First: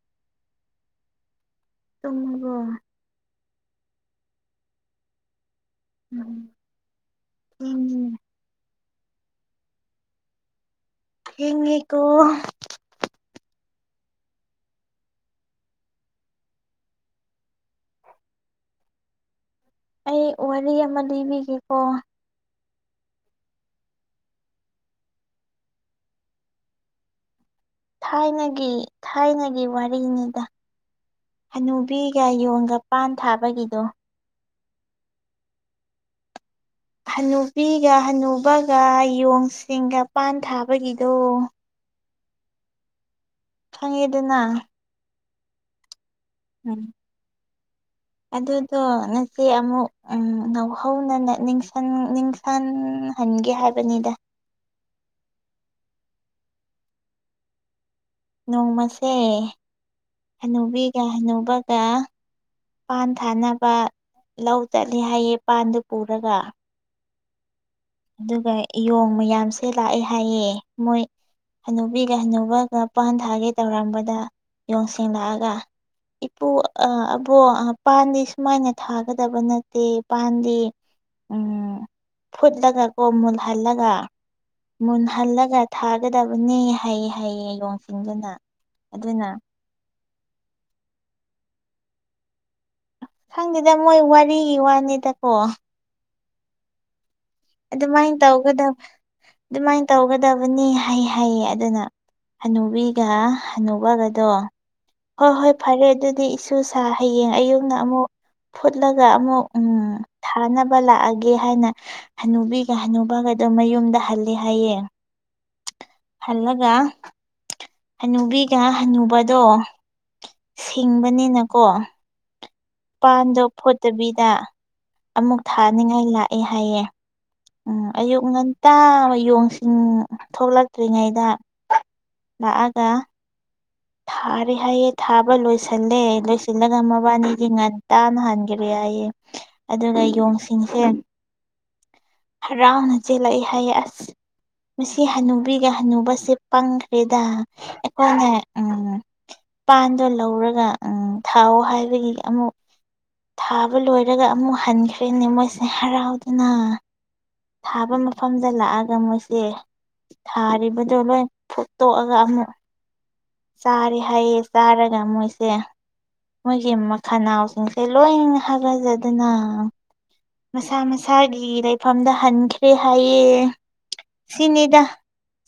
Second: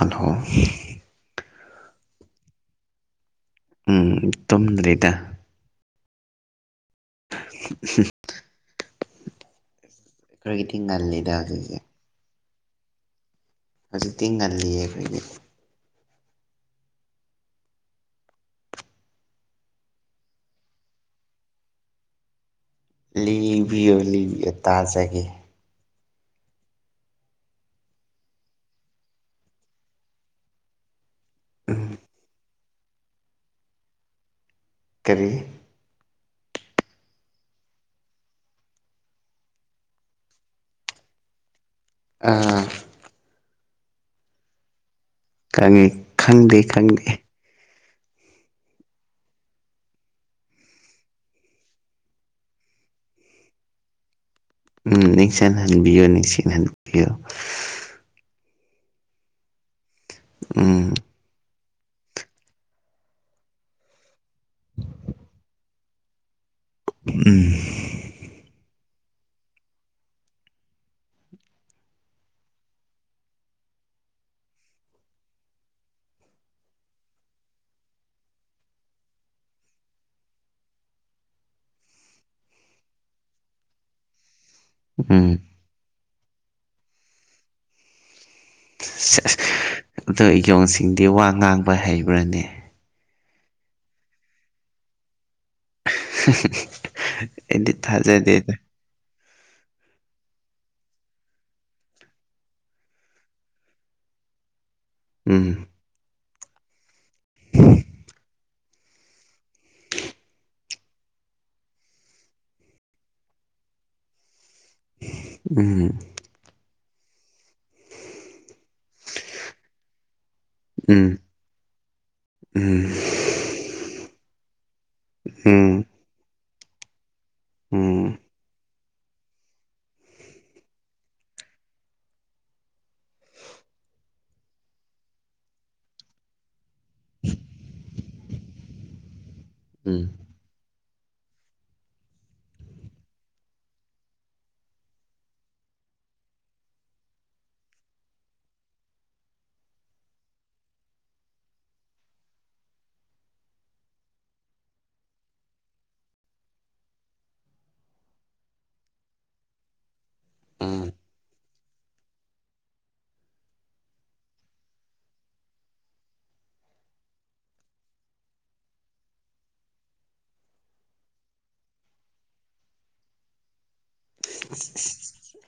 ꯑꯗꯣ ꯇꯨꯡꯃꯒꯣ ꯎꯝ ꯇꯨꯝꯗ꯭ꯔꯔꯤꯗ ꯎꯝ ꯁꯤ ꯊꯦꯡꯉꯤꯅꯦ ꯀ꯭ꯔꯒꯇꯤꯡꯒꯂꯦ ꯍꯤꯉꯤꯀꯨ ꯍꯧꯖꯤꯛꯇꯤ ꯉꯜꯂꯤꯌꯦ ꯑꯩꯈꯣꯏꯗꯤ ꯑꯩ ꯋꯥꯔꯤ ꯑꯃ ꯂꯤꯕꯤꯒꯦꯀꯣ ꯂꯤꯕꯤꯌꯣ ꯂꯤꯕꯤꯌꯣ ꯇꯥꯖꯒꯦ ꯊꯥꯏꯅꯒꯤ ꯊꯥꯏꯅꯒꯤ ꯋꯥꯔꯤꯅꯤꯗ ꯎꯝ ꯍꯅꯨꯕꯤꯒ ꯌꯣꯟꯒ ꯄꯥꯟ ꯊꯥꯕꯒꯤꯗꯣ ꯀꯔꯤ ꯍꯅꯨꯕꯤꯒ ꯍꯅꯨꯕꯒ ꯌꯣꯡꯁꯤꯡꯒ ꯄꯥꯟ ꯊꯥꯕꯒꯤꯗꯣ ꯑꯥ ꯈꯪꯉꯦꯗꯅ ꯈꯪꯉꯤ ꯈꯪꯗꯦ ꯎꯝ ꯈꯪꯗꯦ [inaudible] ꯑꯗꯨꯗꯣ ꯅꯆꯦ ꯑꯃꯨꯛ ꯎ ꯉꯧꯍꯧꯅ ꯅꯤꯡꯁꯪ-ꯅꯤꯡ ꯐꯟ ꯍꯟꯒꯦ ꯍꯥꯏꯕꯅꯤꯗ ꯎꯝ ꯅꯤꯡꯁꯤꯡꯍꯟꯕꯤꯌꯨ ꯅꯤꯡꯁꯤꯡꯍꯟꯕꯤꯌꯨ ꯅꯣꯡꯃꯁꯦ ꯎꯝ ꯍꯅꯨꯕꯤꯒ ꯍꯟꯅꯧꯕꯒ ꯄꯥꯟ ꯊꯥꯅꯕ ꯂꯧ ꯆꯠꯂꯤ ꯍꯥꯏꯌꯦ ꯄꯥꯟꯗꯨ ꯄꯨꯔꯒ ꯎꯝ ꯑꯗꯨꯒ ꯏꯌꯣꯡ ꯃꯌꯥꯝꯁꯦ ꯂꯥꯛꯑꯦ ꯍꯥꯏꯌꯦ ꯃꯣꯏ ꯍꯅꯨꯕꯤꯒ ꯍꯟꯅꯨꯕꯒ ꯄꯥꯟ ꯊꯥꯒ ꯇꯧꯔꯝꯕꯗ ꯌꯣꯡꯁꯤꯂꯛꯑꯒ ꯏꯄꯨ ꯑꯕꯣ ꯄꯥꯟꯗꯤ ꯁꯨꯃꯥꯏꯅ ꯊꯥꯒꯗꯕ ꯅꯠꯇꯦ ꯄꯥꯟꯗꯤ ꯎꯝ ꯐꯨꯠꯂꯒ ꯀꯣ ꯃꯨꯜ ꯍꯥꯜꯂꯒ ꯃꯨꯟ ꯎꯝ ꯍꯥꯜꯂꯒ ꯊꯥꯒꯗꯕꯅꯤ ꯍꯩꯌꯦ ꯍꯥꯏꯩꯌꯦ ꯌꯦꯣꯡꯁꯤꯟꯗꯨꯅ ꯑꯗꯣ ꯏꯌꯣꯡꯁꯤꯡꯗꯤ ꯋꯥ ꯉꯥꯡꯕ ꯍꯩꯕ꯭ꯔꯅꯦ ꯈꯪꯗ‌ꯦꯗ ꯃꯣꯏ ꯋꯥꯔꯤꯒꯤ ꯋꯥꯅꯤꯗꯀꯣ ꯑꯦꯗꯤ ꯑꯗꯨꯃꯥꯏꯅ ꯊꯖꯦꯗꯗ ꯇꯧꯒꯗꯕ ꯑꯗꯨꯃꯥꯏꯅ ꯇꯧꯒꯗꯕꯅꯤ ꯍꯩ ꯍꯥꯏꯌꯦ ꯑꯗꯨꯅ ꯍꯅꯨꯕꯤꯒ ꯍꯅꯨꯕꯒꯗꯣ ꯍꯣꯏ ꯎꯝ ꯍꯣꯏ ꯐꯔꯦ ꯑꯗꯨꯗꯤ ꯏꯁꯨꯁ ꯍꯌꯦꯡ ꯑꯌꯨꯝꯅ ꯑꯃꯨꯛ ꯐꯨꯠꯂꯒ ꯑꯃꯨꯛ ꯎꯝ ꯊꯥꯅꯕ ꯂꯥꯛꯑꯒꯦ ꯍꯥꯏꯅ ꯍꯅꯨꯕꯤꯒ ꯍꯅꯨꯕꯒ ꯑꯗꯨꯣ ꯃꯌꯨꯝꯗ ꯍꯜꯂꯦ ꯍꯥꯏꯌꯦ ꯎꯝ ꯍꯜꯂꯒ ꯍꯅꯨꯕꯤꯒ ꯍꯟꯅꯨꯕꯗꯣ ꯎꯝ ꯁꯤꯡꯕꯅꯤꯅꯀꯣ ꯎꯝ ꯄꯥꯟꯗꯣ ꯐꯣꯠꯇꯕꯤꯗ ꯑꯃꯨꯛ ꯎꯝ ꯊꯥꯅꯤꯡꯉꯥꯏ ꯂꯥꯛꯑꯦ ꯍꯥꯏꯌꯦ ꯎꯝ ꯑꯌꯨꯛ ꯉꯟ ꯇꯥꯕꯌꯣꯡꯁꯤꯡꯟ ꯊꯣꯛꯂꯛꯇ꯭ꯔꯤꯉꯩꯗ ꯂꯥꯛꯑꯒ ꯊꯥꯔꯦ ꯍꯥꯏꯌꯦ ꯊꯥꯕ ꯂꯣꯏꯁꯤꯜꯂꯦ ꯂꯣꯏꯁꯤꯜꯂꯒ ꯃꯕꯥꯅꯤꯗꯤ ꯉꯟꯇꯥꯅ ꯍꯟꯈꯒ꯭ꯔꯦ ꯍꯥꯏꯌꯦ ꯑꯗꯨꯒ ꯎꯝ ꯌꯣꯡꯁꯤꯡꯁꯦ ꯍꯔꯥꯎꯅ ꯆꯦꯜꯂꯛꯏꯦ ꯍꯥꯏꯌꯦ ꯑꯁ ꯃꯁꯤ ꯍꯅꯨꯕꯤꯒ ꯍꯅꯨꯕꯁꯦ ꯄꯪꯈ꯭ꯔꯦꯗ ꯑꯩꯈꫭꯏꯅ ꯎꯝ ꯄꯥꯟꯗꯣ ꯂꯧꯔꯒ ꯎ ꯊꯥꯎ ꯍꯥꯏꯕꯒꯤ ꯑꯃꯨꯛ ꯊꯥꯕ ꯂꯣꯏꯔꯒ ꯑꯃꯨꯛ ꯍꯟꯈ꯭ꯔꯦꯅꯦ ꯃꯣꯏꯁꯦ ꯍꯔꯥꯎꯗꯅ ꯊꯥꯕ ꯃꯐꯝꯗ ꯂꯥꯛꯑꯒ ꯃꯣꯏꯁꯦ ꯎꯝ ꯊꯥꯔꯤꯕꯗꯣ ꯂꯣꯏ ꯐꯨꯇꯣꯛꯑꯒ ꯑꯃꯨꯛ ꯆꯥꯔꯦ ꯍꯥꯏꯌꯦ ꯆꯥꯔꯒ ꯃꯣꯏꯁꯦ ꯃꯣꯏꯒꯤ ꯃꯈꯅꯥꯎꯁꯤꯡꯁꯦ ꯂꯣꯏꯅꯅ ꯍꯥꯒꯖꯗꯅ ꯃꯁꯥ ꯃꯁꯥꯒꯤ ꯂꯩꯐꯝꯗ ꯍꯟꯈ꯭ꯔꯦ ꯍꯥꯏꯌꯦ ꯁꯤꯅꯤꯗ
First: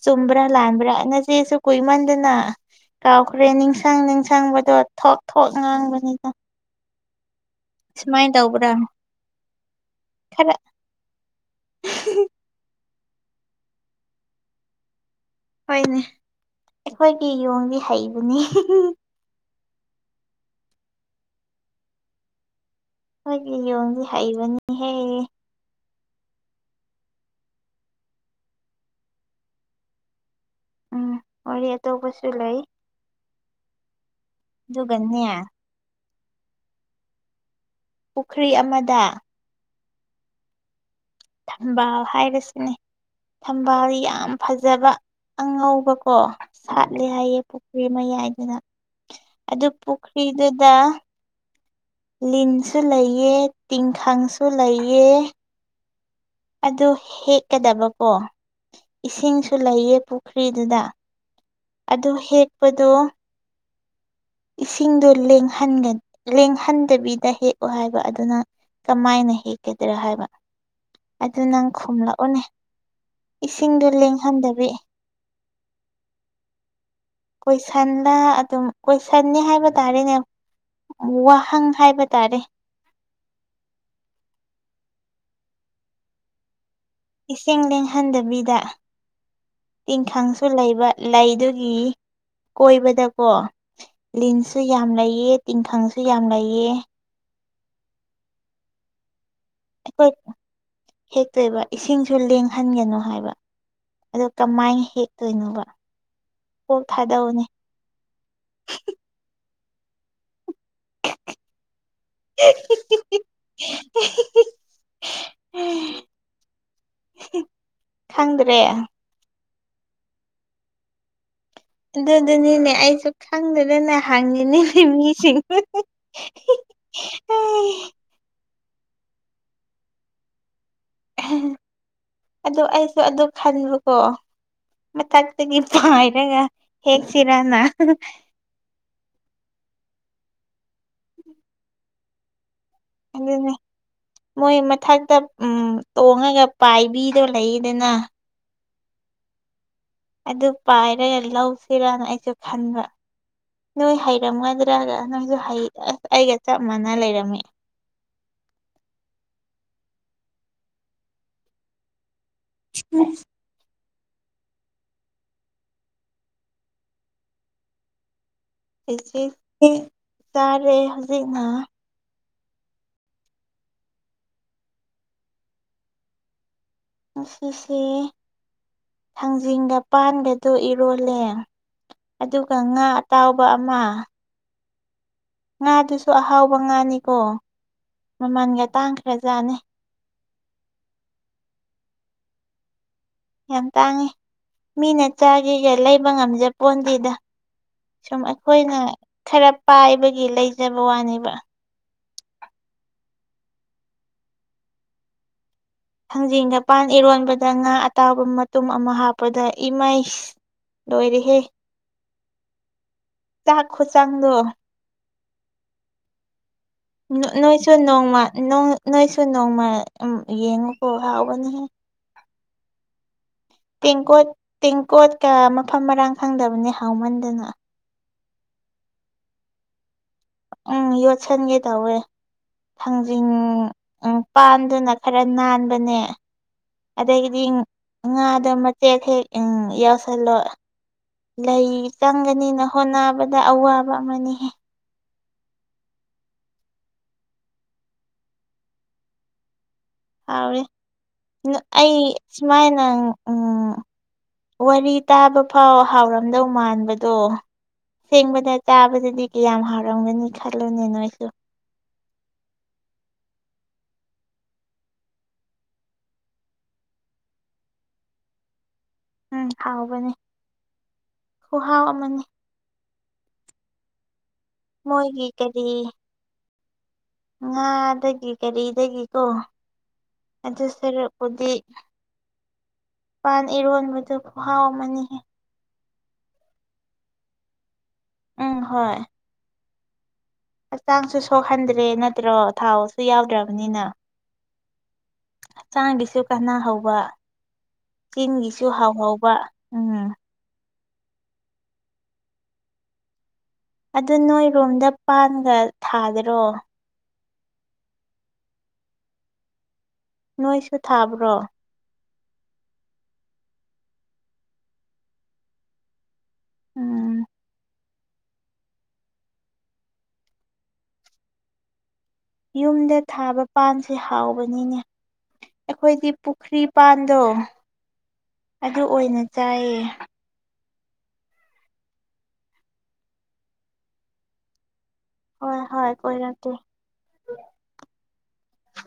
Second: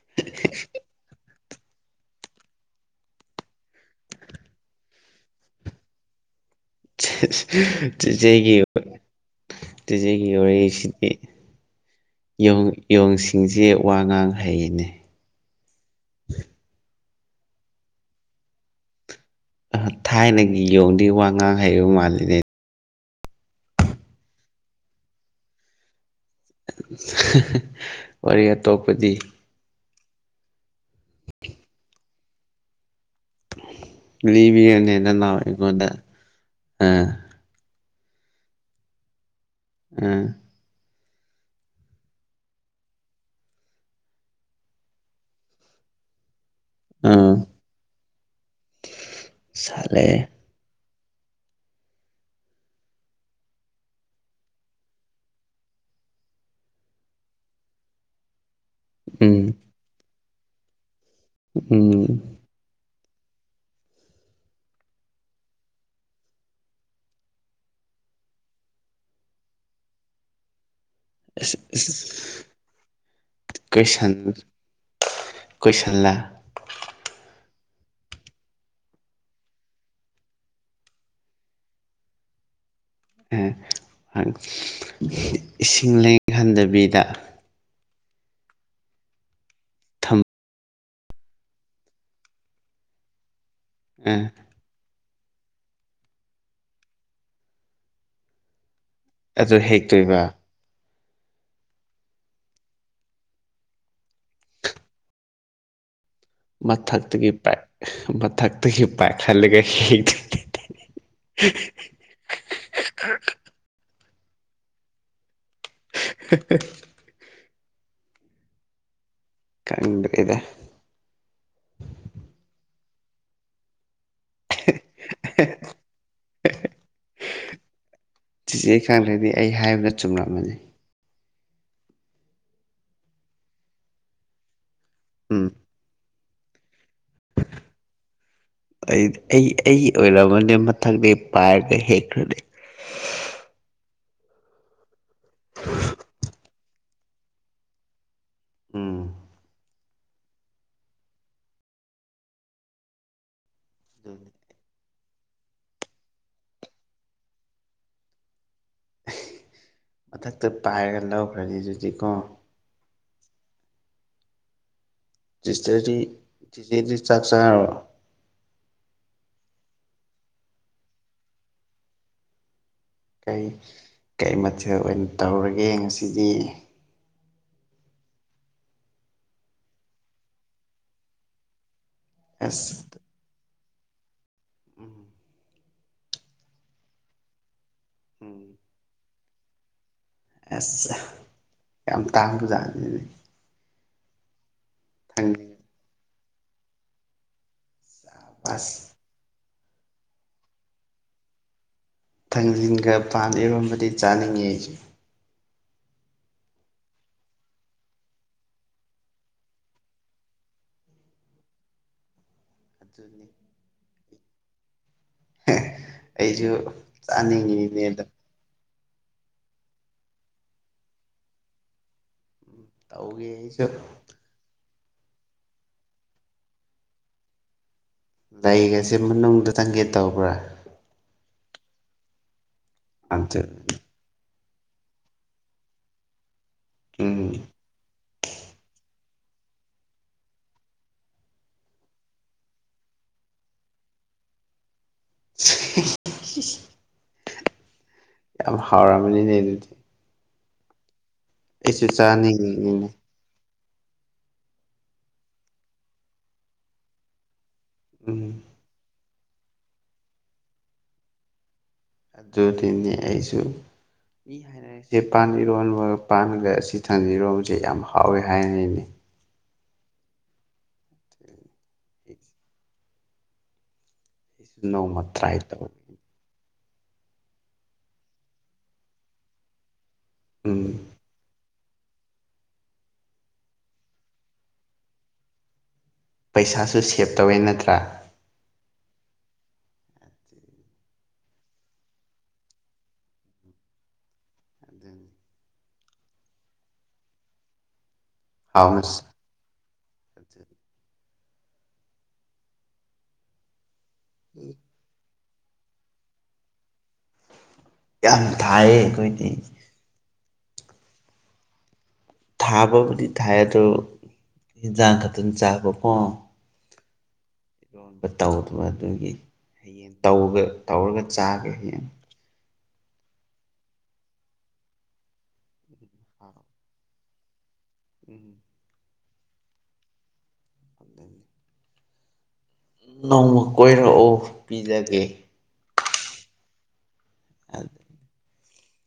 ꯆꯨꯝꯕ꯭ꯔꯥ ꯂꯥꯟꯕ꯭ꯔꯥꯇ ꯅꯆꯦꯁꯨ ꯀꯨꯏꯃꯟꯗꯅ ꯀꯥꯎꯈ꯭ꯔꯦ ꯅꯤꯡꯁꯪ ꯅꯤꯡꯁꯪꯕꯗꯣ ꯊꯣꯛ ꯊꯣꯛ ꯉꯥꯡꯕꯅꯤꯅ [unintelligible] ꯆꯤꯆꯦꯒꯤ ꯇꯧꯕ꯭ꯔꯥ ꯆꯦꯆꯦꯒꯤ ꯈꯔ ꯋꯥꯔꯤꯁꯤꯗꯤ ꯌꫭꯡ ꯌꫭꯡꯁꯤꯡꯁꯦ ꯋꯥ ꯉꯥꯡ ꯍꯩꯅꯦ ꯍꯣꯏꯅꯦ ꯑꯩꯈꯣꯏꯒꯤ ꯌꯣꯡꯗꯤ ꯍꯩꯕꯅꯤ ꯑ ꯊꯥꯏꯅꯒꯤ ꯌꯧꯗꯒꯤ ꯋꯥ ꯉꯥꯡ ꯍꯩꯕ ꯃꯥꯜꯂꯤꯅꯦ ꯑꯩꯈꫭꯏꯒꯤ ꯌꯣꯡꯁꯤ ꯍꯩꯕꯅꯤꯍꯦ ꯋꯥꯔꯤ ꯑꯇꯣꯞꯄꯗꯤ ꯎꯝ ꯋꯥꯔꯤ ꯑꯇꯣꯞꯄꯁꯨ ꯂꯩ ꯂꯤꯕꯤꯌꯨꯅꯦ ꯑꯗꯨꯒꯅꯦ ꯅꯅꯥꯎ ꯑꯩꯉꫭꯟꯗ ꯑ ꯄꯨꯈ꯭ꯔꯤ ꯑꯃꯗ ꯑ ꯊꯝꯕꯥꯜ ꯍꯥꯏꯔꯁꯤꯅꯦ ꯊꯝꯕꯥꯜ ꯌꯥꯝ ꯐꯖꯕ ꯑꯉꯧꯕꯀꯣ ꯁꯥꯠꯂꯦ ꯑꯥ ꯍꯥꯏꯌꯦ ꯄꯨꯈ꯭ꯔꯤ ꯃꯌꯥꯏꯗꯨꯅ ꯑꯗꯨ ꯁꯥꯠꯂꯦ ꯄꯨꯈ꯭ꯔꯤꯗꯨꯗ ꯂꯤꯟꯁꯨ ꯂꯩꯌꯦ ꯇꯤꯡꯈꯪꯁꯨ ꯂꯩꯑ ꯑꯗꯨ ꯍꯦꯛꯀꯗꯕꯀꯣ ꯎꯝ ꯏꯁꯤꯡꯁꯨ ꯂꯩꯌꯦ ꯄꯨꯈ꯭ꯔꯤꯗꯨꯗ ꯎꯝ ꯑꯗꯨ ꯍꯦꯛꯄꯗꯣ ꯏꯁꯤꯡꯗꯣ ꯂꯦꯡꯍꯟ ꯂꯦꯡꯍꯟꯗꯕꯤꯗ ꯍꯦꯛꯑꯣ ꯍꯥꯏꯕ ꯑꯗꯨꯅ ꯀꯃꯥꯏꯅ ꯍꯦꯛꯀꯗ꯭ꯔꯥ ꯍꯥꯏꯕ ꯑꯗꯨ ꯑꯁ ꯅꯪ ꯑꯁ ꯈꯨꯝꯂꯛꯎꯅꯦ ꯏꯁꯤꯡꯗꯣ ꯂꯦꯡꯍꯟꯗꯕꯤ ꯀꯣꯏꯁꯟꯂ ꯀꯣꯏꯁꯟꯂ ꯑꯗꯨꯝ ꯀꯣꯏꯁꯟꯅꯤ ꯍꯥꯏꯕ ꯇꯥꯔꯦꯅꯦ ꯋꯥꯍꯪ ꯍꯥꯏꯕ ꯇꯥꯔꯦ ꯑꯦ ꯏꯁꯤꯡ ꯂꯦꯡꯍꯟꯗꯕꯤꯗ ꯏꯁꯤꯡ ꯂꯦꯡꯍꯟꯗꯕꯤꯗ ꯊꯝ ꯇꯤꯟꯈꯪꯁꯨ ꯂꯩꯕ ꯂꯩꯗꯨꯒꯤ ꯀꯣꯏꯕꯗꯀꯣ ꯑ, ꯂꯤꯟꯁꯨ ꯁꯨ ꯌꯥꯝ ꯂꯩꯑ ꯇꯤꯡꯈꯪꯁꯨ ꯌꯥꯝ ꯂꯩꯑ ꯑꯗꯨ ꯑꯩꯈꯣꯏ ꯍꯦꯛꯇꯣꯏꯕ ꯍꯦꯛꯇꯣꯏꯕ ꯏꯁꯤꯡꯁꯨ ꯂꯦꯡꯍꯟꯒꯅꯨ ꯍꯥꯏꯕ ꯑꯗꯨ ꯀꯃꯥꯏꯅ ꯍꯦꯛꯇꯣꯏꯅꯣꯕ ꯀꯣꯛ ꯃꯊꯛꯇꯒꯤ ꯊꯥꯗꯧꯅꯦ ꯄꯥꯏ ꯃꯊꯛꯇꯒꯤ ꯄꯦꯛ ꯈꯜꯒ ꯍꯅꯤ [unintelligible] [unintelligible] [unintelligible] ꯈꯪꯗ꯭ꯔꯦ ꯀꯟꯔꯤꯗ ꯑꯗꯨꯗꯨꯅꯤꯅꯦ ꯑꯩꯁꯨ ꯈꯪꯗꯗꯅꯦ ꯍꯪꯉꯤꯅꯦ ꯂꯩ ꯃꯤꯁꯤꯡ ꯁꯤꯆꯦ ꯑꯩ ꯈꯪꯗ꯭ꯔꯗꯤ ꯑꯩ ꯍꯥꯏꯕꯗ ꯆꯨꯝꯂꯛꯃꯅꯤ ꯑꯗꯨ ꯑꯩꯁꯨ ꯑꯗꯨ ꯈꯟꯕꯀꯣ ꯎꯝ ꯃꯊꯛꯇꯒꯤ ꯁꯋꯥꯏꯗꯩꯩ ꯍꯦꯛꯁꯤꯔꯅ ꯑꯩ ꯑꯩ ꯑꯩ ꯑꯣꯏꯔꯝꯝꯕꯅꯦ ꯃꯊꯪꯗ ꯄꯥꯏꯔꯒ ꯍꯦꯛꯈ꯭ꯔꯅꯦ ꯑꯗꯨꯅꯦ ꯃꯣꯏ ꯃꯊꯛꯇ ꯎꯝ ꯇꯣꯡꯉꯒ ꯄꯥꯏꯕꯤꯗꯣ ꯂꯩꯌꯦꯗꯅ ꯎꯝ ꯑꯗꯨ ꯄꯥꯏꯔꯒ ꯂꯧꯁꯤꯔꯅ ꯑꯩꯁꯨ ꯈꯟꯕ ꯅꯣꯏ ꯑꯗꯨꯅꯤ ꯍꯩꯔꯝꯒꯗ꯭ꯔꯒ ꯅꯪꯁꯨ ꯍꯩ ꯑꯁ ꯑꯩꯒ ꯆꯞ ꯃꯥꯟꯅ ꯂꯩꯔꯝꯃꯤ ꯃꯊꯛꯇ ꯄꯥꯏꯔꯒ ꯂꯧꯈ꯭ꯔꯅꯤ ꯑꯗꯨꯗꯤꯀꯣ [inaudible] ꯇꯤꯁꯇꯔꯗꯤ ꯇꯤꯇꯔꯗꯤ ꯆꯥꯛ ꯆꯥꯔꯕꯣ ꯑꯩꯆꯦ ꯆꯥꯔꯦ ꯍꯧꯖꯤꯛꯅ ꯀꯔꯤ ꯀꯔꯤ ꯃꯊꯦꯜ ꯑꯣꯏꯅ ꯇꯧꯔꯒꯦ ꯉꯁꯤꯗꯤ ꯉꯁꯤꯁꯦ ꯊꯥꯡꯖꯤꯡꯒ ꯄꯥꯟꯕꯗꯨ ꯏꯔꯣꯜꯂꯦ ꯑꯗꯨꯒ ꯑꯁ ꯉꯥ ꯑꯇꯥꯎꯕ ꯑꯃ ꯎꯝ ꯉꯥꯗꯨꯁꯨ ꯑꯍꯥꯎꯕ ꯉꯥꯅꯤꯀꯣ ꯎꯝ ꯃꯃꯜꯒ ꯇꯥꯡꯈ꯭ꯔꯖꯥꯠꯅꯤ ꯑꯁ ꯌꯥꯝ ꯇꯥꯡꯕꯖꯥꯠꯅꯤꯅꯦ ꯌꯥꯝ ꯇꯥꯡꯉꯤ ꯃꯤꯅ ꯊꯥꯡꯖꯤꯡ ꯆꯥꯒꯦꯒ ꯂꯩꯕ ꯉꯝꯖ ꯄꯣꯟꯇꯦꯗ ꯁꯨꯝ ꯆꯥꯕ ꯑꯩꯈꯣꯏꯅ ꯑꯁ ꯈꯔ ꯄꯥꯏꯕꯒꯤ ꯂꯩꯖꯕ ꯋꯥꯅꯦꯕ ꯊꯥꯡꯖꯤꯟꯒ ꯄꯥꯟ ꯏꯔꯣꯟꯝꯕꯗꯤ ꯆꯥꯅꯤꯡꯉꯦ ꯑꯩꯁꯨ ꯊꯥꯡꯖꯤꯡꯒ ꯄꯥꯟ ꯏꯔꯣꯟꯕꯗ ꯉꯥ ꯑꯇꯥꯎꯕ ꯃꯇꯨꯝ ꯑꯃ ꯍꯥꯞꯄꯗ ꯏꯃꯩ ꯂꯣꯏꯔꯤ ꯍꯦ ꯑꯗꯨꯅꯤ ꯆꯥꯛꯈ ꯆꯥꯡꯗꯣ ꯑꯩꯁꯨ ꯑꯗꯨꯅꯤ ꯑꯩꯁꯨ ꯅꯣꯏꯁꯨ ꯆꯥꯅꯤꯡꯉꯤꯅꯦ ꯑꯗꯣ ꯅꯣꯡꯃ ꯅꯣꯏꯁꯨ ꯅꯣꯡꯃ ꯌꯦꯡꯉꯨꯀ ꯍꯥꯎꯒꯅꯤꯍ ꯎꯝ ꯇꯧꯒꯦ ꯑꯩꯁꯨ ꯇꯦꯡꯀꯣꯠ ꯇꯦꯡꯀꯣꯠꯀ ꯃꯐꯝ ꯃꯔꯥꯡ ꯈꯪꯗꯕꯅꯦ ꯍꯥꯎꯃꯟꯗꯅ ꯂꯩꯒꯁꯦ ꯃꯅꯨꯡꯗ ꯆꯪꯒꯦ ꯇꯧꯕ꯭ꯔꯥ ꯎꯝ ꯌꯣꯠꯁꯟꯒꯦ ꯇꯧꯋꯦ ꯊꯥꯡꯖꯤꯡ ꯑꯗꯨ ꯎꯝ ꯄꯥꯟꯗꯨꯅ ꯈꯔ ꯅꯥꯟꯕꯅꯦ ꯎꯝ ꯑꯗꯒꯤꯗꯤ ꯉꯥꯗꯣ ꯃꯆꯦꯠ ꯍꯦꯛ ꯎꯝ ꯌꯥꯎꯁꯜꯂꯣ ꯂꯩ ꯆꯪꯒꯅꯤꯅ ꯍꯣꯠꯅꯕꯗ ꯑꯋꯥꯕ ꯑꯃꯅꯤꯍꯦ ꯌꯥꯝ ꯍꯥꯎꯔꯝꯃꯅꯤꯅꯦ ꯑꯗꯨꯗꯤ ꯍꯥꯎꯔꯤꯦ ꯑꯩꯁꯨ ꯑꯩ ꯁꯨꯃꯥꯏꯅ ꯆꯥꯅꯤꯡꯉꯤꯅꯤꯅꯦ ꯎꯝ ꯋꯥꯔꯤ ꯇꯥꯕ ꯐꯥꯎ ꯍꯥꯎꯔꯝꯗꯧ ꯃꯥꯟꯕꯗꯣ ꯎꯝ ꯁꯦꯡꯕꯗ ꯆꯥꯕꯗꯗꯤ ꯀꯌꯥꯝ ꯍꯥꯎꯔꯝꯒꯅꯤ ꯈꯜꯂꯨꯅꯦ ꯅꯣꯏꯁꯨ ꯑꯖꯣ ꯊꯅꯤ ꯍꯥꯏꯁꯨ ꯃꯤ ꯍꯥꯏꯅꯔꯤꯁꯦ ꯄꯥꯟ ꯏꯔꯣꯟꯕꯒ ꯄꯥꯟꯒ ꯑꯁꯤ ꯊꯥ ꯏꯔꯣꯟꯁꯦ ꯌꯥꯝ ꯍꯥꯎꯋꯦ ꯍꯥꯏꯔꯤꯅꯤ ꯎꯝ ꯍꯥꯎꯕꯅꯤ ꯈꯨꯍꯥꯎ ꯑꯃꯅꯤ ꯑꯩꯁꯨ ꯅꯣꯡꯃ ꯃꯣꯏꯒꯤ ꯇ꯭ꯔꯥꯏ ꯀꯔꯤ ꯇꯧꯒꯦ ꯉꯥꯗꯒꯤ ꯀꯔꯤꯗꯒꯤꯀꯣ ꯎꯝ ꯑꯗꯨ ꯁꯔꯨꯛ ꯍꯧꯗꯤ ꯏꯄꯥꯟ ꯏꯔꯣꯟꯕꯗꯨ ꯄꯍꯥꯎ ꯑꯃꯅꯤꯍ ꯄꯩꯁꯥꯁꯨ ꯁꯦꯞ ꯇꯧꯋꯦ ꯅꯠꯇ꯭ꯔꯥ ꯎꯝ ꯍꯣꯏ ꯍꯛꯆꯥꯡꯁꯨ ꯁꯣꯛꯍꯟꯗ꯭ꯔꯦ ꯅꯠꯇ꯭ꯔꯣ ꯊꯥꯎꯁꯨ ꯌꯥꯎꯗ꯭ꯔꯕꯅꯤꯅ ꯑꯗꯨ ꯍꯛꯆꯥꯡꯒꯤꯁꯨ ꯀꯥꯟꯅꯍꯧꯕ ꯆꯤꯟꯒꯤꯁꯨ ꯍꯥꯎꯅ ꯍꯥꯎꯍꯧꯕ ꯎꯝ ꯑꯗꯨ ꯅꯣꯏꯔꯣꯝꯗ ꯄꯥꯟꯒ ꯊꯥꯗꯔꯣ ꯌꯥꯝ ꯊꯥꯏꯌꯦ ꯑꯩꯈꯣꯏꯗꯤ ꯅꯣꯏꯁꯨ ꯊꯥꯕ꯭ꯔꯣ ꯊꯥꯕꯕꯨꯗꯤ ꯊꯥꯏ ꯑꯗꯣ ꯌꯦꯟꯖꯥꯡ ꯈꯛꯇꯪ ꯆꯥꯕꯀꯣ ꯎꯝ ꯌꯣꯟꯕ ꯇꯧꯗꯕ ꯑꯗꯨꯒꯤ ꯍꯌꯦꯡ ꯇꯧ ꯇꯧꯔꯒ ꯆꯥꯒꯦ ꯍꯌꯦꯡ ꯌꯨꯝꯗ ꯊꯥꯕ ꯄꯥꯟꯁꯦ ꯍꯥꯎꯕꯅꯤꯅꯦ ꯑꯩꯈꯣꯏꯗꯤ ꯄꯨꯈ꯭ꯔꯤ ꯄꯥꯟꯗꯣ ꯎꯝ ꯑꯗꯨ ꯑꯣꯏꯅ ꯆꯥꯏꯌꯦ ꯑꯗꯨꯅꯤ ꯅꯣꯡꯃ ꯀꯣꯏꯔꯛꯎ ꯄꯤꯖꯒꯦ ꯍꯣꯏ ꯍꯣꯏ ꯀꯣꯏꯔꯛꯀꯦ ꯑꯗꯨ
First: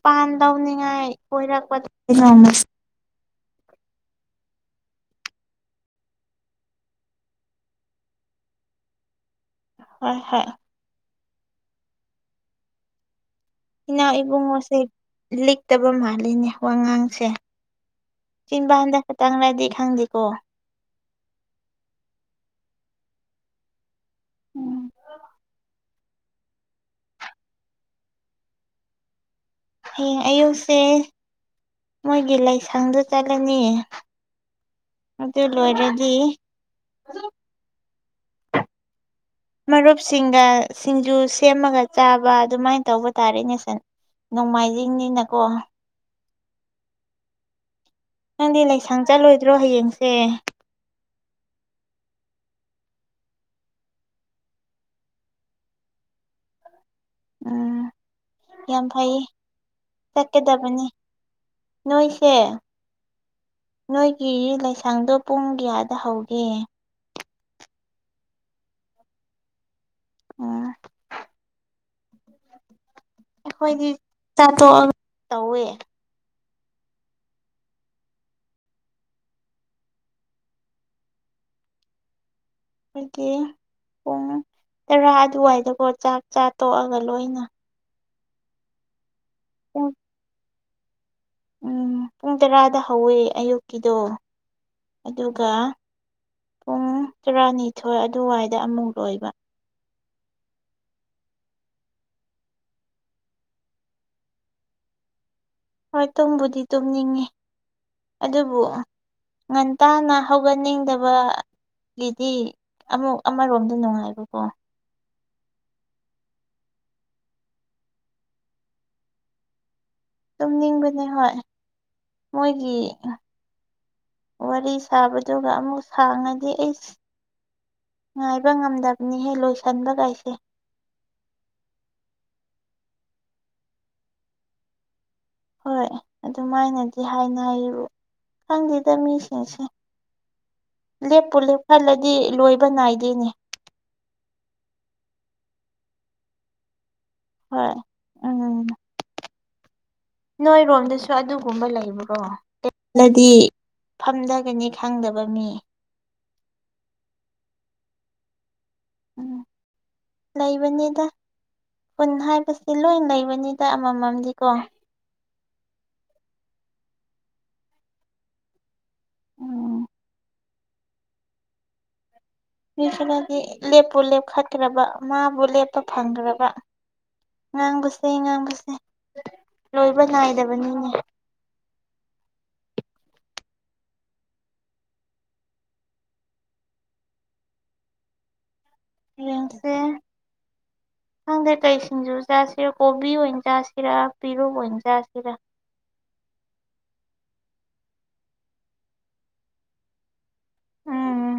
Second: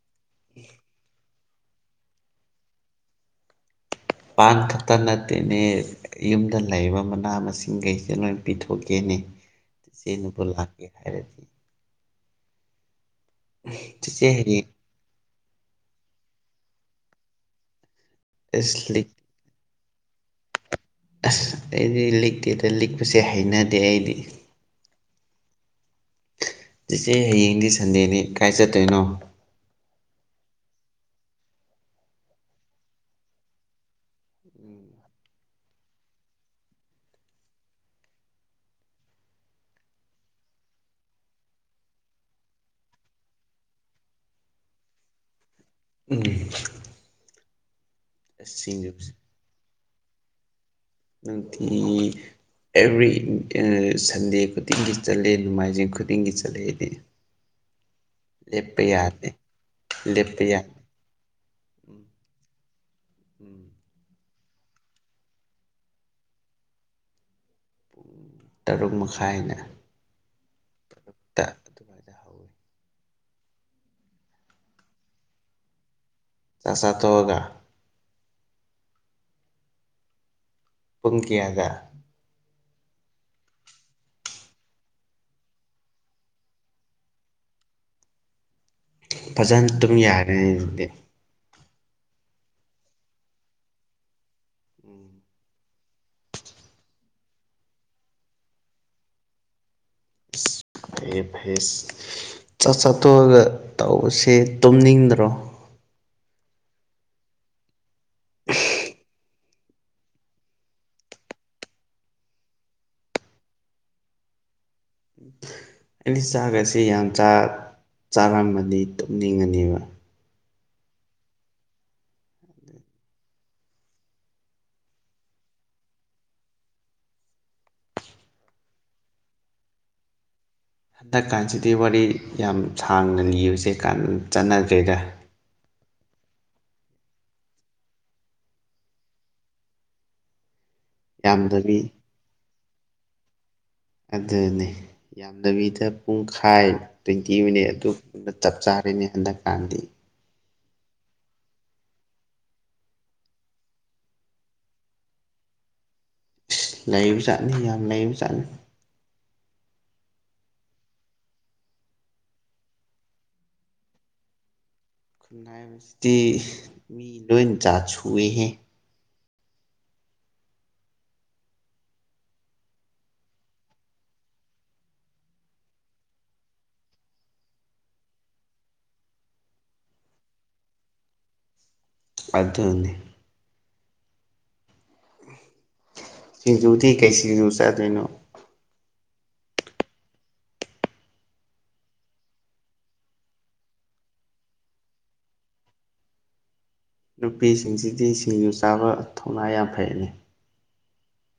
ꯄꯥꯟ ꯇꯧꯅꯤꯉꯥꯏ ꯑꯣꯏꯔꯛꯄ ꯖꯧꯃꯁ ꯄꯥꯟ ꯈꯛꯇ ꯅꯠꯇꯦꯅꯦ ꯌꯨꯝꯗ ꯂꯩꯔꯤꯕ ꯃꯅꯥ ꯃꯁꯤꯡꯈꯩꯁꯦ ꯂꯣꯏ ꯄꯤꯊꯣꯛꯀꯦꯅꯦ ꯍꯣꯏ ꯆꯦꯅꯕꯨ ꯍꯣꯏ ꯂꯥꯛꯀꯦ ꯍꯥꯏꯔꯗꯤ ꯏꯅꯥꯎ ꯆꯤꯆꯦ ꯍꯌꯦꯡ ꯏꯕꯨꯡꯉꯣꯁꯦ ꯂꯤꯛꯇꯕ ꯃꯥꯜꯂꯤꯅꯦ ꯋꯥꯉꯥꯡꯁꯦ ꯑꯁ ꯆꯤꯟꯕꯥꯍꯥꯟꯗ ꯂꯤꯛ ꯈ ꯇꯪ ꯔꯥꯏꯗꯤ ꯈꯪꯗꯤꯀꯣ ꯑꯁ ꯑꯩꯗꯤ ꯂꯤꯛꯇꯦꯗ ꯂꯤꯛꯄꯁꯦ ꯍꯩꯅꯗꯦ ꯑꯩꯗꯤ ꯎꯝ ꯆꯦꯆꯦ ꯍꯌꯦꯡꯗꯤ ꯁꯟꯗꯦꯅꯤ ꯀꯥꯏ ꯆꯠꯇꯣꯏꯅꯣ ꯍꯌꯦꯡ ꯑꯌꯨꯛꯁꯦ ꯃꯣꯏꯒꯤ ꯂꯥꯏꯁꯪꯗ ꯆꯠꯂꯅꯤꯌꯦ ꯎꯝ ꯑꯗꯨ ꯂꯣꯏꯔꯗꯤ ꯃꯔꯨꯞꯁꯤꯡꯒ ꯁꯤꯡꯖꯨ ꯁꯦꯝꯃꯒ ꯆꯥꯕ ꯑꯗꯨꯃꯥꯏꯅ ꯇꯧꯕ ꯇꯥꯔꯦꯅꯦ ꯁꯦ ꯅꯣꯡꯃꯥꯏꯖꯤꯡꯅꯤꯅꯀꯣ ꯎꯝ ꯑꯁ ꯅꯪꯗꯤ ꯂꯥꯏꯁꯪ ꯁꯤꯡꯖꯨꯁꯦ ꯆꯠꯂꯣꯏꯗ꯭ꯔꯣ ꯍꯌꯦꯡꯁꯦ ꯑꯇ ꯑꯦꯕ꯭ꯔꯤ ꯁꯟꯗꯦ ꯈꯨꯗꯤꯡꯒꯤ ꯆꯠꯂꯦ ꯅꯣꯡꯃꯥꯏꯖꯤꯡ ꯈꯨꯗꯤꯡꯒꯤ ꯆꯠꯂꯦ ꯑꯩꯗꯤ ꯎꯝ ꯂꯦꯞꯄ ꯌꯥꯝ ꯐꯩꯌꯦ ꯌꯥꯗꯦ ꯂꯦꯞꯄ ꯌꯥ ꯆꯠꯀꯗꯕꯅꯤ ꯅꯣꯏꯁꯦ ꯎꯝ ꯅꯣꯏꯒꯤ ꯂꯩꯁꯥꯡꯗꯣ ꯄꯨꯡ ꯀꯌꯥꯗ ꯍꯧꯒꯦ ꯇꯔꯨꯛ ꯃꯈꯥꯏꯅ ꯎꯝ ꯇ ꯑꯗꯨꯃꯥꯏꯅ ꯍꯧꯋꯤ ꯑꯩꯈꯣꯏꯗꯤ ꯆꯥꯛ ꯇꯣꯛꯑꯒ ꯇꯧꯋꯦ ꯆꯁ ꯊꯣꯛꯑꯒ ꯄꯨꯡꯀꯤꯌꯥꯗ ꯑꯩꯈꯣꯏꯒꯤ ꯄꯨꯡ ꯇꯔꯥ ꯑꯗꯨꯋꯥꯏꯗꯀꯣ ꯆꯥꯛ ꯆꯥ ꯇꯣꯛꯑꯒ ꯂꯣꯏꯅ ꯐꯖꯅ ꯄꯨꯡ ꯇꯨꯝ ꯌꯥꯔꯦ ꯑꯗꯨꯗꯤ ꯎꯝ ꯄꯨꯡ ꯇꯔꯥꯗ ꯍꯧꯋꯦ ꯑꯌꯨꯛꯀꯤꯗꯣ ꯑꯗꯨꯒ ꯄꯨꯡ ꯇꯔꯥꯅꯤꯊꯣꯏ ꯑꯗꯨꯋꯥꯏꯗ ꯑꯃꯨꯛ ꯂꯣꯏꯕ ꯑꯦ ꯐꯌꯦ ꯍꯦꯁ ꯆꯥꯛ ꯆꯥꯊꯣꯛꯑꯒ ꯇꯧꯕꯁꯦ ꯇꯨꯝꯅꯤꯡꯗ꯭ꯔꯣ ꯍꯣꯏ ꯇꯨꯡꯕꯨꯗꯤ ꯇꯨꯝꯅꯤꯡꯉꯤ ꯑꯗꯨꯕꯨ ꯉꯟꯇꯥꯅ ꯍꯧꯒꯠꯅꯤꯡꯗꯕ ꯂꯤꯗꯤ ꯑꯃ ꯑꯃꯔꯣꯝꯗ ꯅꯨꯡꯉꯥꯏꯕꯀꯣ ꯑꯩꯗꯤ ꯆꯥꯛꯒꯁꯦ ꯌꯥꯝ ꯆꯥꯔꯝꯃꯅꯤ ꯇꯨꯝꯅꯤꯡꯉꯅꯤꯕ ꯇꯨꯝꯅꯤꯡꯕꯅꯦ ꯍꯣꯏ ꯃꯣꯏꯒꯤ ꯋꯥꯔꯤ ꯁꯥꯕꯗꯨꯒ ꯑꯃꯨꯛ ꯁꯥꯡꯉꯗꯤ ꯑꯩ ꯉꯥꯏꯕ ꯉꯝꯗꯕꯅꯤꯍꯦ ꯂꯣꯏꯁꯟꯕ ꯀꯥꯏꯁꯦ ꯍꯟꯗꯛꯀꯥꯟꯁꯤꯗꯤ ꯋꯥꯔꯤ ꯌꯥꯝ ꯁꯥꯡꯅ ꯂꯤꯕꯁꯦ ꯀꯥꯟ ꯆꯠꯅꯗ꯭ꯔꯦꯗ ꯍꯣꯏ ꯑꯗꯨꯃꯥꯏꯅꯗꯤ ꯍꯥꯏꯅꯔꯦ ꯈꯪꯗꯦꯗ ꯃꯤꯁꯤꯡꯁꯦ ꯂꯦꯞꯄꯨ ꯌꯥꯝꯗꯕꯤ ꯂꯦꯞꯍꯜꯂꯗꯤ ꯂꯣꯏꯕ ꯅꯥꯏꯗꯦꯅꯦ ꯑꯗꯨꯅꯤ ꯌꯥꯝꯗꯕꯤꯗ ꯄꯨꯡꯈꯥꯏ ꯇ꯭ꯋꯦꯟꯇꯤ ꯃꯤꯅꯦꯠ ꯍꯣꯏ ꯑꯗꯨ ꯆꯞ ꯎꯝ ꯆꯥꯔꯦꯅꯦ ꯍꯟꯗꯛꯀꯥꯟꯗꯤ ꯅꯣꯏꯔꯣꯝꯗꯁꯨ ꯑꯗꯨꯒꯨꯝꯕ ꯂꯩꯕ꯭ꯔꯣꯗꯤ ꯐꯝꯊꯒꯅꯤ ꯈꯪꯗꯕ ꯃꯤ ꯂꯩꯕ ꯖꯥꯠꯅꯤ ꯌꯥꯝ ꯂꯩꯕ ꯖꯥꯠꯅꯤ ꯎꯝ ꯂꯩꯕꯅꯤꯗ ꯈꯨꯟ ꯍꯥꯏꯕꯁꯤꯗꯤ ꯂꯣꯏ ꯂꯩꯕꯅꯤꯗ ꯑꯃꯃꯝꯗꯤꯀꯣ ꯈꯨꯟꯅꯥꯏꯕꯁꯤꯗꯤ ꯃꯤ ꯂꯣꯏ ꯖꯥꯠ ꯁꯨꯏꯍꯦ ꯎꯝ ꯃꯤꯈꯔꯗꯤ ꯂꯦꯞꯄꯨ ꯂꯦꯞꯈꯠꯈ꯭ꯔꯕ ꯃꯥꯕꯨ ꯂꯦꯞꯄ ꯐꯪꯈ꯭ꯔꯕ ꯉꯥꯡꯕꯁꯦ ꯉꯥꯡꯕꯁꯦ ꯂꯣꯏꯕ ꯅꯥꯏꯗꯕꯅꯤꯅꯦ ꯑꯗꯨꯅꯤ ꯁꯤꯡꯖꯨꯗꯤ ꯀꯩ ꯁꯤꯡꯖꯨ ꯆꯥꯗꯣꯏꯅꯣ ꯌꯦꯡꯁꯦ ꯑꯪꯗ ꯀꯩ ꯁꯤꯡꯖꯨ ꯆꯥꯁꯤꯔꯥ ꯀꯣꯕꯤ ꯑꯣꯏꯅ ꯆꯥꯁꯤꯔꯥ ꯄꯦꯔꯨꯛ ꯑꯣꯏꯅ ꯆꯥꯁꯤꯔꯥ ꯅꯨꯄꯤꯁꯤꯡꯁꯤꯗꯤ ꯁꯤꯡꯖꯨ ꯆꯥꯕ ꯊꯧꯅꯥ ꯌꯥꯝ ꯐꯩꯅꯤ ꯎꯝ